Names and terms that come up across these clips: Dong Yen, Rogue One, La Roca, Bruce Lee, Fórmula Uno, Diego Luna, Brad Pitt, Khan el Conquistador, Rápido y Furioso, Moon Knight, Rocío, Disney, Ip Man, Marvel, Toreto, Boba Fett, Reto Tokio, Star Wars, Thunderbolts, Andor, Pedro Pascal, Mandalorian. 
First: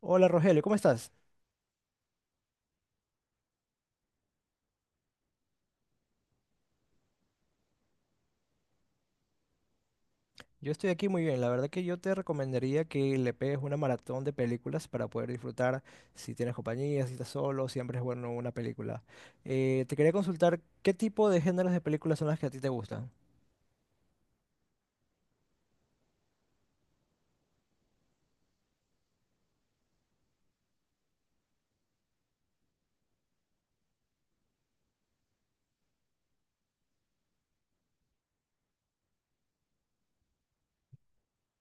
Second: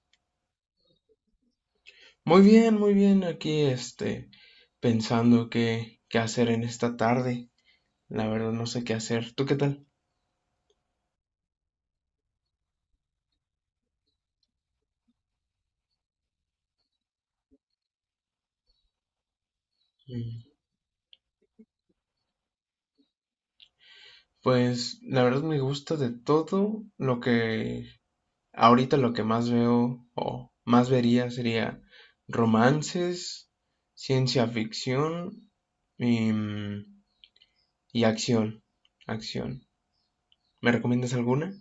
Hola Rogelio, ¿cómo estás? Muy bien, muy bien. Aquí, pensando qué hacer en esta tarde. La verdad no sé qué hacer. ¿Tú qué tal? Yo estoy aquí muy bien. La verdad que yo te recomendaría que le pegues una maratón de películas para poder disfrutar si tienes compañía, si estás solo, siempre es bueno una película. Te quería Mm. consultar qué tipo de géneros de películas son las que a ti te gustan. Pues la verdad me gusta de todo lo que ahorita lo que más veo o más vería sería romances, ciencia ficción y, mm, y acción. Acción. ¿Me recomiendas alguna?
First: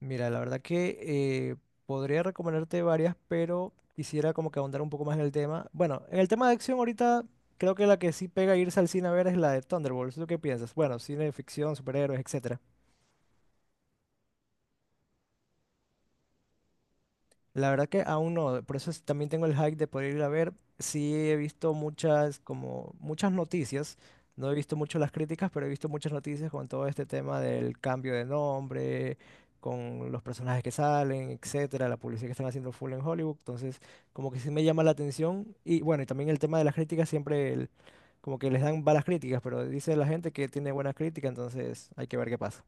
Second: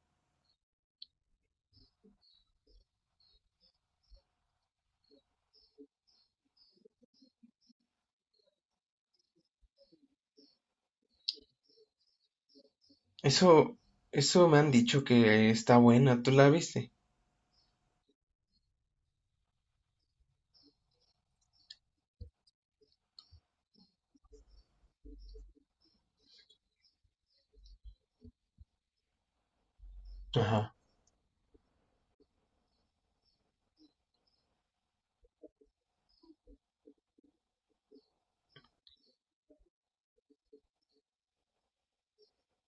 Mira, la verdad que eh, podría recomendarte varias, pero quisiera como que ahondar un poco más en el tema. Bueno, en el tema de acción ahorita creo que la que sí pega irse al cine a ver es la de Thunderbolts. ¿Tú qué piensas? Bueno, cine de ficción, superhéroes, etcétera. Eso, eso me han dicho que está buena. ¿Tú la viste? La verdad que aún no, también tengo el hype de poder ir a ver. Sí he visto muchas, como muchas noticias. No he visto mucho las críticas, pero he visto muchas noticias con todo este tema del cambio de nombre, con los personajes que Ajá. salen, etcétera, la publicidad que están haciendo full en Hollywood. Entonces, como que sí me llama la atención. Y bueno, y también el tema de las críticas, como que les dan malas críticas, pero dice la gente que tiene buenas críticas, entonces hay que ver qué pasa.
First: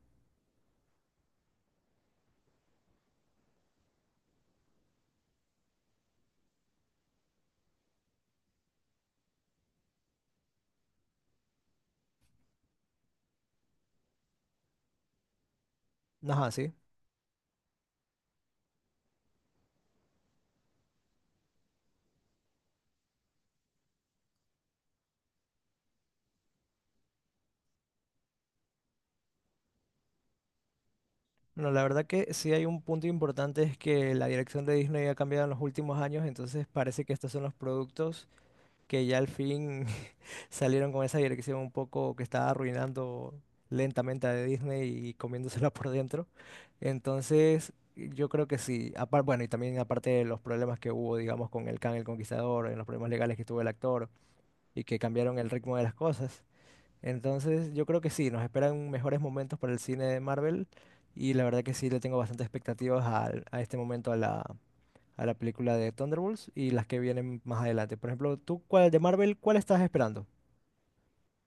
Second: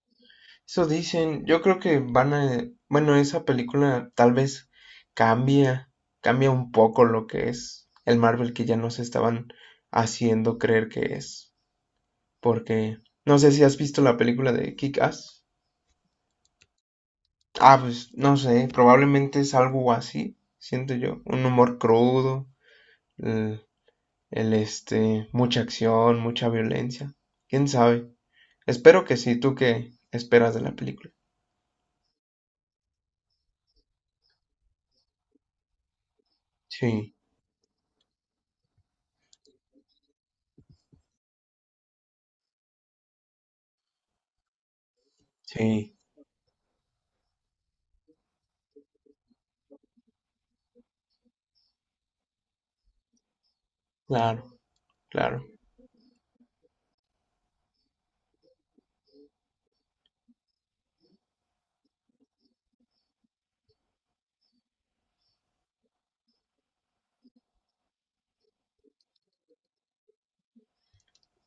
Eso dicen. Yo creo que van a... Bueno, esa película tal vez cambia, cambia un poco lo que es el Marvel que ya nos estaban haciendo creer que es. Porque no sé si has visto la película de Kick-Ass. Ajá, sí. Ah, pues no sé, probablemente es algo así, siento yo. Un humor crudo, el, mucha acción, mucha violencia. ¿Quién sabe? Espero que sí. ¿Tú qué esperas de la película? Bueno, la verdad que sí hay un punto importante es que la dirección de Disney ha cambiado en los últimos años, entonces parece que Sí, estos son los productos que ya al fin salieron con esa dirección un poco que estaba arruinando lentamente a Disney y comiéndosela por sí, dentro. Entonces, yo creo que sí. Bueno, y también aparte de los problemas que hubo, digamos, con el Khan el Conquistador, en los problemas legales que tuvo el actor claro, y que cambiaron claro. el ritmo de las cosas. Entonces, yo creo que sí, nos esperan mejores momentos para el cine de Marvel y la verdad que sí le tengo bastantes expectativas a, este momento a la película de Thunderbolts y las que vienen más adelante. Por ejemplo, tú, ¿cuál de Marvel, cuál estás esperando?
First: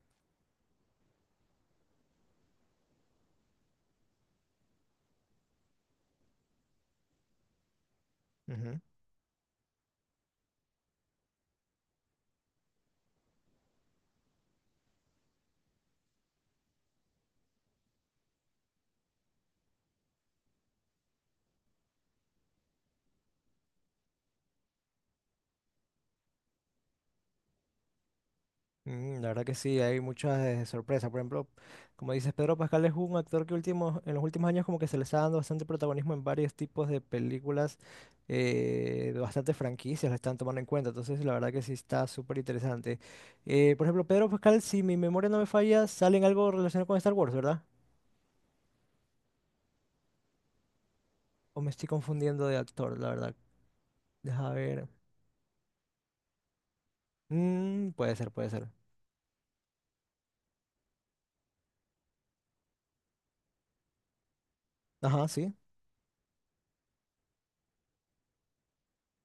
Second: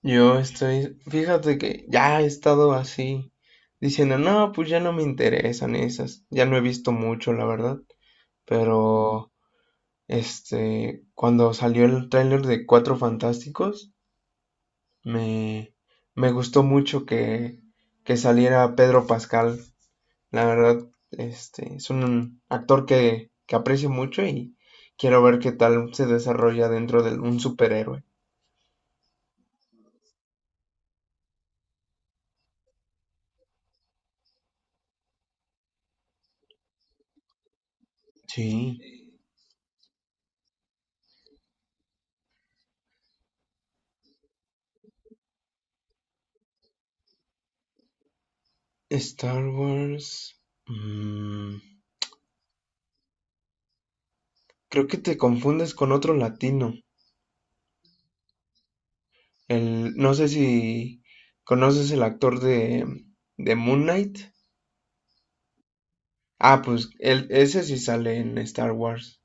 Yo estoy, fíjate que ya he estado así diciendo, no, pues ya no me interesan esas, ya no he visto mucho, la verdad, Ujú. pero cuando salió el tráiler de Cuatro Fantásticos, me, me gustó mucho que saliera Pedro Pascal, la verdad, es un actor que aprecio mucho y quiero ver qué tal se desarrolla dentro de un superhéroe. Mm, la verdad que sí, hay muchas sorpresas. Por ejemplo, como dices, Pedro Pascal es un actor que último, en los últimos años como que se le está dando bastante protagonismo en varios tipos de películas, Sí, de bastantes franquicias la están tomando en cuenta. Entonces, la verdad que sí está súper interesante. Por ejemplo, Pedro Pascal, si mi memoria no me falla, sale en algo relacionado con Star Wars, ¿verdad? Star Wars. O mm, me estoy confundiendo de actor, la verdad. Deja Creo ver. que te confundes con otro latino. Mm, puede ser, puede ser. No sé si conoces el actor de Moon Knight. Ajá, sí. Ah, pues él, ese sí sale en Star Wars.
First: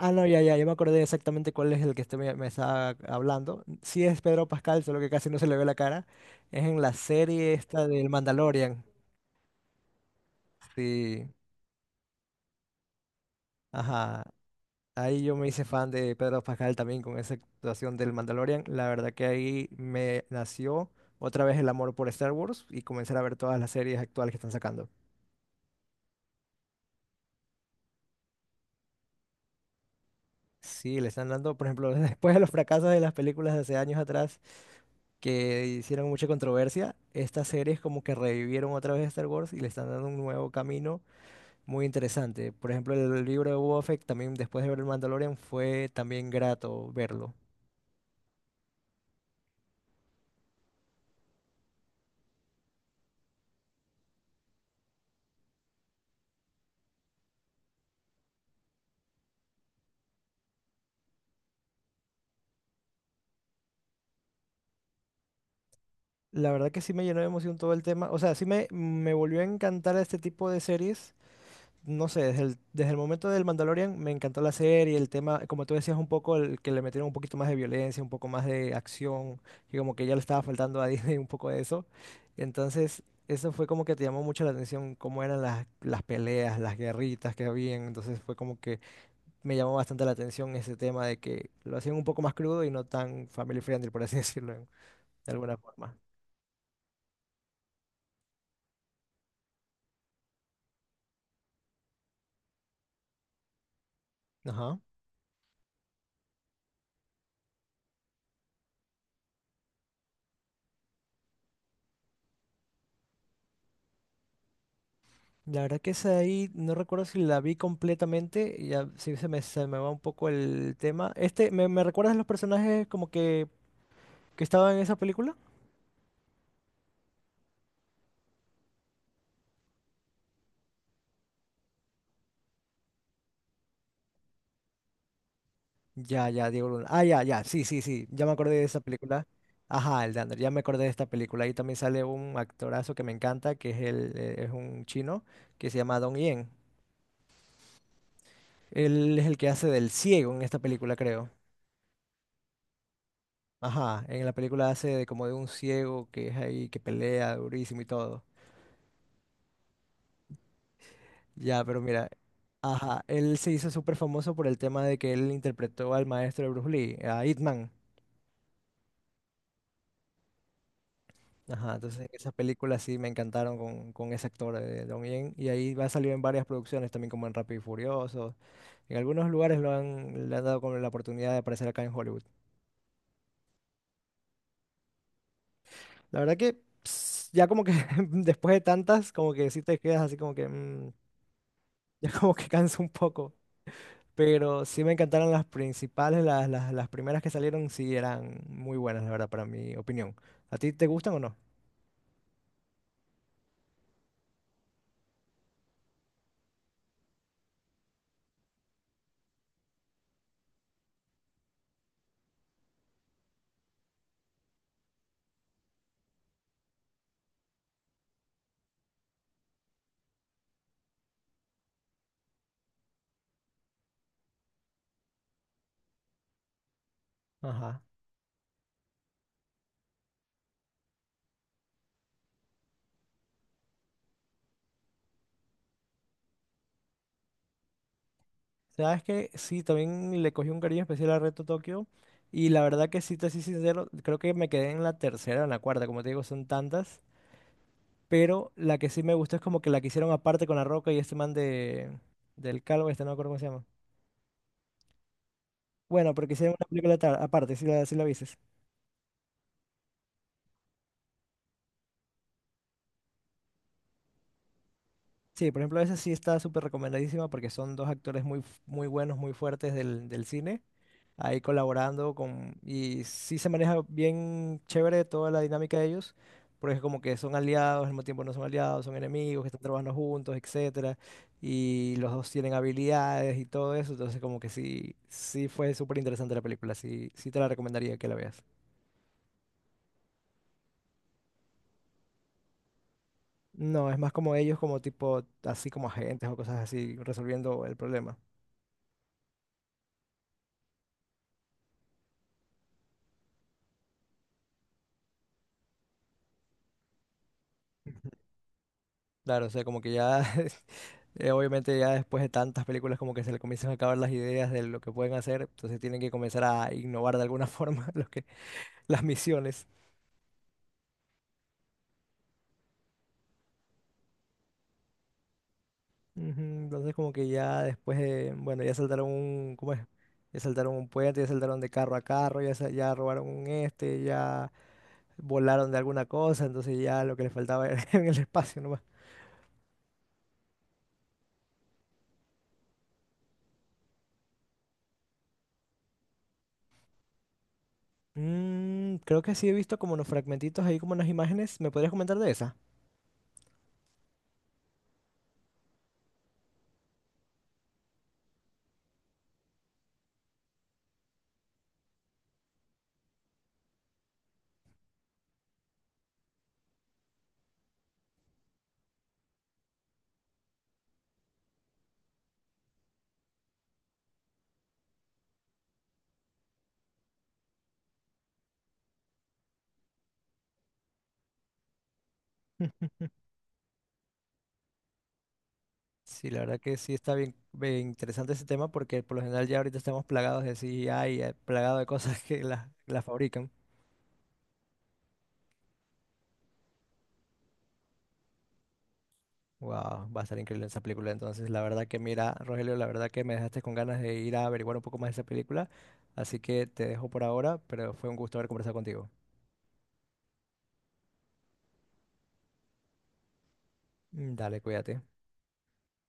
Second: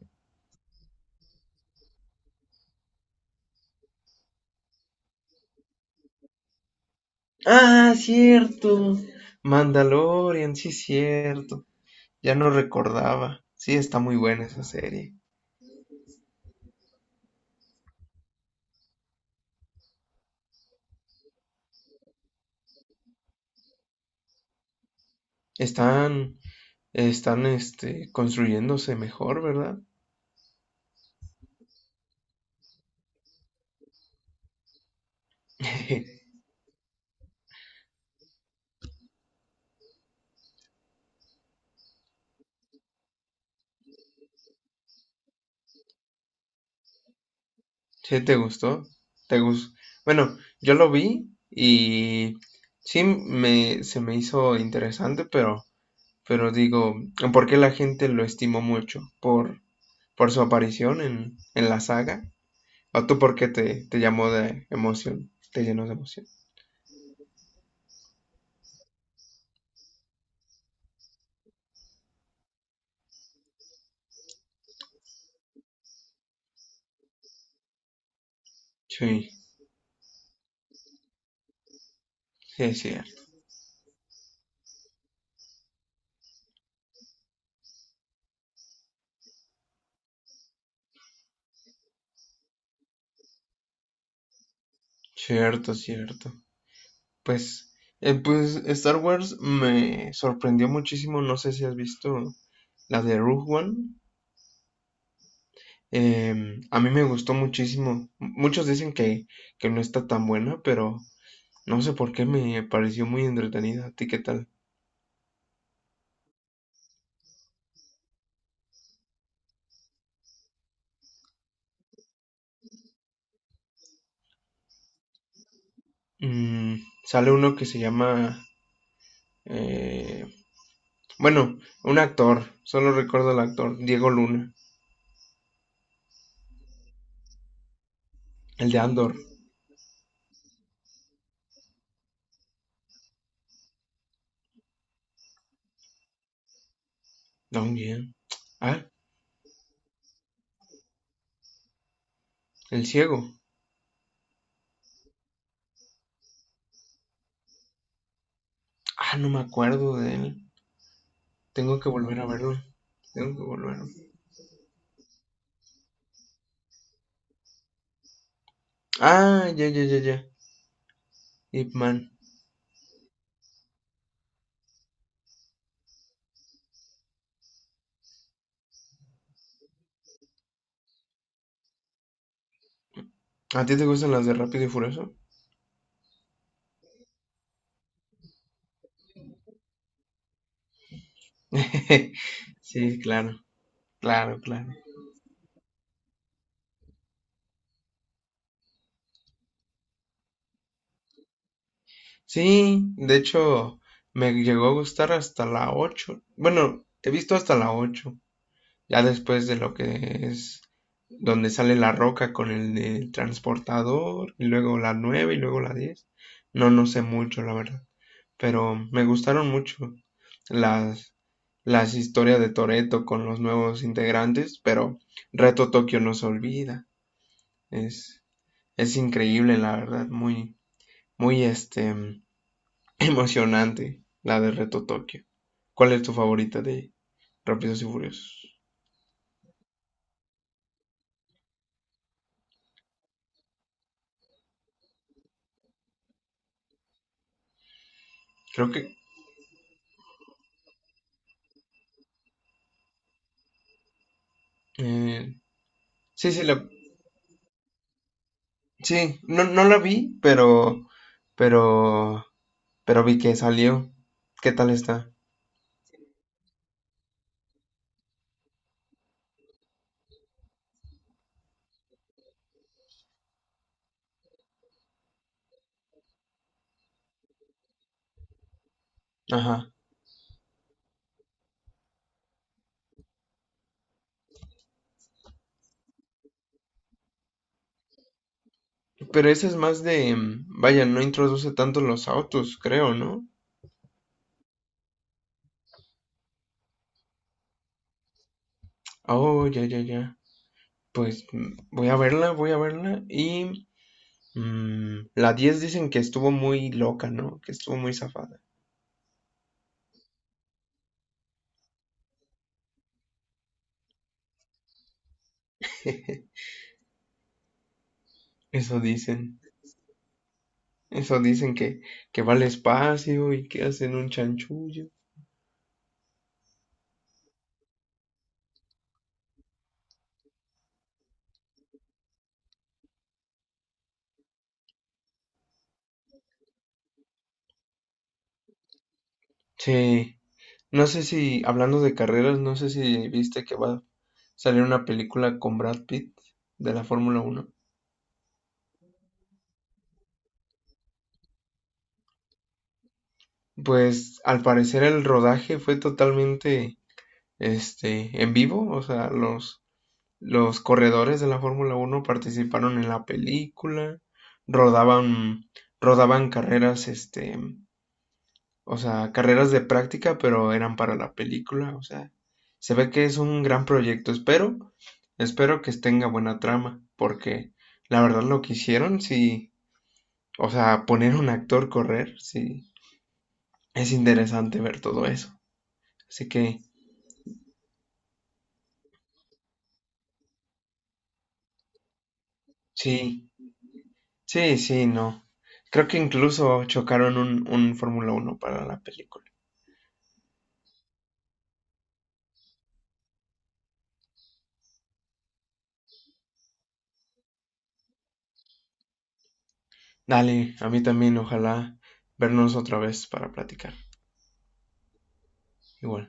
Ah, no, ya, ya, yo me acordé exactamente cuál es el que usted me estaba hablando. Sí es Pedro Pascal, solo que casi no se le ve la cara. Es en la serie esta Ah, del Mandalorian. cierto. Mandalorian, sí, Sí, cierto. Ya no recordaba. Sí, está muy ajá. buena esa serie. Ahí yo me hice fan de Pedro Pascal también con esa actuación del Mandalorian. La verdad que ahí me nació otra vez el amor por Star Wars y comenzar a ver todas las series actuales que están sacando. Están, están construyéndose mejor, ¿verdad? Sí, le están dando, por ejemplo, después de los fracasos de las películas de hace años atrás. Que hicieron mucha controversia, estas series como que revivieron otra vez Star Wars y le están dando un nuevo camino muy interesante. Por ejemplo, el libro de Boba Fett, también después de ver el Mandalorian, fue también grato verlo. ¿Sí te gustó? ¿Te gus- Bueno, yo lo vi y sí se me hizo interesante, pero digo, ¿por qué la gente lo estimó mucho? ¿Por su aparición en la saga? ¿O tú por qué te llamó de emoción? ¿Te llenó de emoción? La verdad que sí me llenó de emoción todo el tema. O sea, me volvió a encantar este tipo de series no sé, desde el momento del Mandalorian me encantó la serie, el tema, como tú decías, un poco el que le metieron un poquito más de violencia, un poco más de Sí, acción, que como que ya le estaba faltando a Disney un poco de eso. sí, es Entonces, cierto, eso fue como que te llamó mucho la atención, cómo eran las peleas, las guerritas que habían. Entonces fue como que me llamó bastante la atención ese tema de que lo hacían un poco más crudo y no tan family friendly, por así decirlo, de alguna cierto, forma. cierto. Pues, pues Star Wars me sorprendió muchísimo. No sé si has visto la de Rogue One. Ajá. A mí me gustó muchísimo. Muchos dicen que no está tan buena, pero no sé por qué me pareció muy entretenida. ¿A ti qué tal? La verdad que esa de ahí, no recuerdo si la vi completamente, ya sí se me va un poco el tema. Este, me recuerdas los personajes que estaban en esa película? Mm, sale uno que se llama... eh, bueno, un actor. Solo recuerdo al actor. Diego Luna. Ya, ya, Diego Luna. Ah, ya, ya, sí, sí, sí, ya me acordé de El de esa Andor. película. Ajá, el Dander, ya me acordé de esta película. Ahí también sale un actorazo que me encanta, que es, el, es un chino, que se llama Dong Yen. También. Ah, Él es el que hace del ciego en esta película, creo. el ciego. Ajá, en la película hace de como de un ciego que es ahí, que pelea durísimo y todo. Ah, no me acuerdo de él. Ya, Tengo pero que mira, volver a verlo. ajá, Tengo él que se hizo volver. a- verlo. súper famoso por el tema de que él interpretó al maestro de Bruce Lee, a Ip Man. Ah, ya, ya, ya, ya. Ip Ajá, entonces Man. esas películas sí me encantaron con ese actor de Don Yen. Y ahí va a salir en varias producciones también, como en Rápido y Furioso. En algunos lugares lo han, le han dado como la oportunidad de aparecer acá en Hollywood. ¿A ti te gustan las de Rápido y Furioso? La verdad que ps, ya como que después de tantas, como que sí te quedas así como que mm, ya como que cansa un Sí, poco. claro. Claro, Pero claro. sí me encantaron las principales, las primeras que salieron sí eran muy buenas, la verdad, para mi opinión. ¿A ti te gustan o no? Sí, de hecho, me llegó a gustar hasta la 8. Bueno, he visto hasta la 8. Ya después de lo que es donde sale la roca con del transportador, y luego la 9 y luego la diez. No, no sé mucho, la verdad. Pero me gustaron mucho las, las historias de Toreto con los nuevos integrantes, pero Reto Tokio no se olvida. Ajá. Es, es increíble, la verdad. Muy, muy emocionante la de Reto Tokio. ¿Cuál es tu favorita de Rápidos y Furiosos? Sabes que sí, también le cogí un cariño especial a Reto Tokio. Y la verdad que sí, te soy sincero, creo que me quedé en la tercera o en la cuarta, como te digo, son tantas. Pero Creo la que que sí me gustó es como que la que hicieron aparte con La Roca y este man de, del Calvo, este no me acuerdo cómo se llama. eh, Bueno, pero sí, que sí hicieron una película aparte, sí la viste. No, no la vi, pero pero vi que salió. ¿Qué tal está? Sí, por ejemplo, esa sí está súper recomendadísima porque son dos actores muy, muy buenos, muy fuertes del cine, ahí colaborando con... Y sí se maneja bien chévere toda la dinámica de ellos, porque es como que son aliados, al mismo tiempo no son aliados, son enemigos, que están Ajá. trabajando juntos, etcétera, y los dos tienen habilidades y todo eso, entonces como que sí, sí fue súper interesante la película, sí, sí te la recomendaría que la veas. Pero esa es más de vaya, no introduce tanto los autos, creo, ¿no? No, es más como ellos como tipo, así como agentes o cosas así, resolviendo el problema. Oh, ya, ya, ya. Pues voy a verla y la 10 dicen que estuvo muy loca, ¿no? Que estuvo muy zafada. Claro, o sea, como que ya obviamente ya después de tantas películas como que se le comienzan a acabar las ideas de lo que pueden hacer, entonces tienen que comenzar a innovar de alguna forma los que, Eso las dicen. misiones. Eso dicen que va al espacio y que hacen un chanchullo. Ujú, entonces como que ya después de, bueno, ya saltaron un, ¿cómo es? Ya saltaron un puente, ya saltaron de carro a carro, ya, ya robaron un este, ya volaron de alguna cosa, entonces ya lo que les faltaba era en el espacio nomás. Sí, no sé si, hablando de carreras, no sé si viste que va a salir una película con Brad Pitt de la Fórmula Uno. Mm, creo que sí he visto como unos fragmentitos ahí, como unas imágenes. ¿Me podrías comentar de esa? Pues al parecer el rodaje fue totalmente en vivo, o sea, los corredores de la Fórmula Uno participaron en la película, rodaban, rodaban carreras o sea, carreras de práctica, pero eran para la película. O sea, se ve que es un gran proyecto. Espero que tenga buena trama, porque la verdad lo que hicieron, sí, o sea, poner un actor correr, sí, es interesante ver todo eso. Así Sí, la verdad que, que sí está bien, bien interesante ese tema porque por lo general ya ahorita estamos plagados de CGI, plagados de cosas que las sí, fabrican. sí, sí, no. Creo que incluso chocaron un Fórmula uno para la película. Wow, va a estar increíble esa película. Entonces, la verdad que mira, Rogelio, la verdad que me dejaste con ganas de ir a averiguar un poco más de esa película. Así que te dejo por ahora, pero fue un gusto haber conversado contigo. Dale, a mí también, ojalá vernos otra vez para platicar. Mm, dale, cuídate. Igual.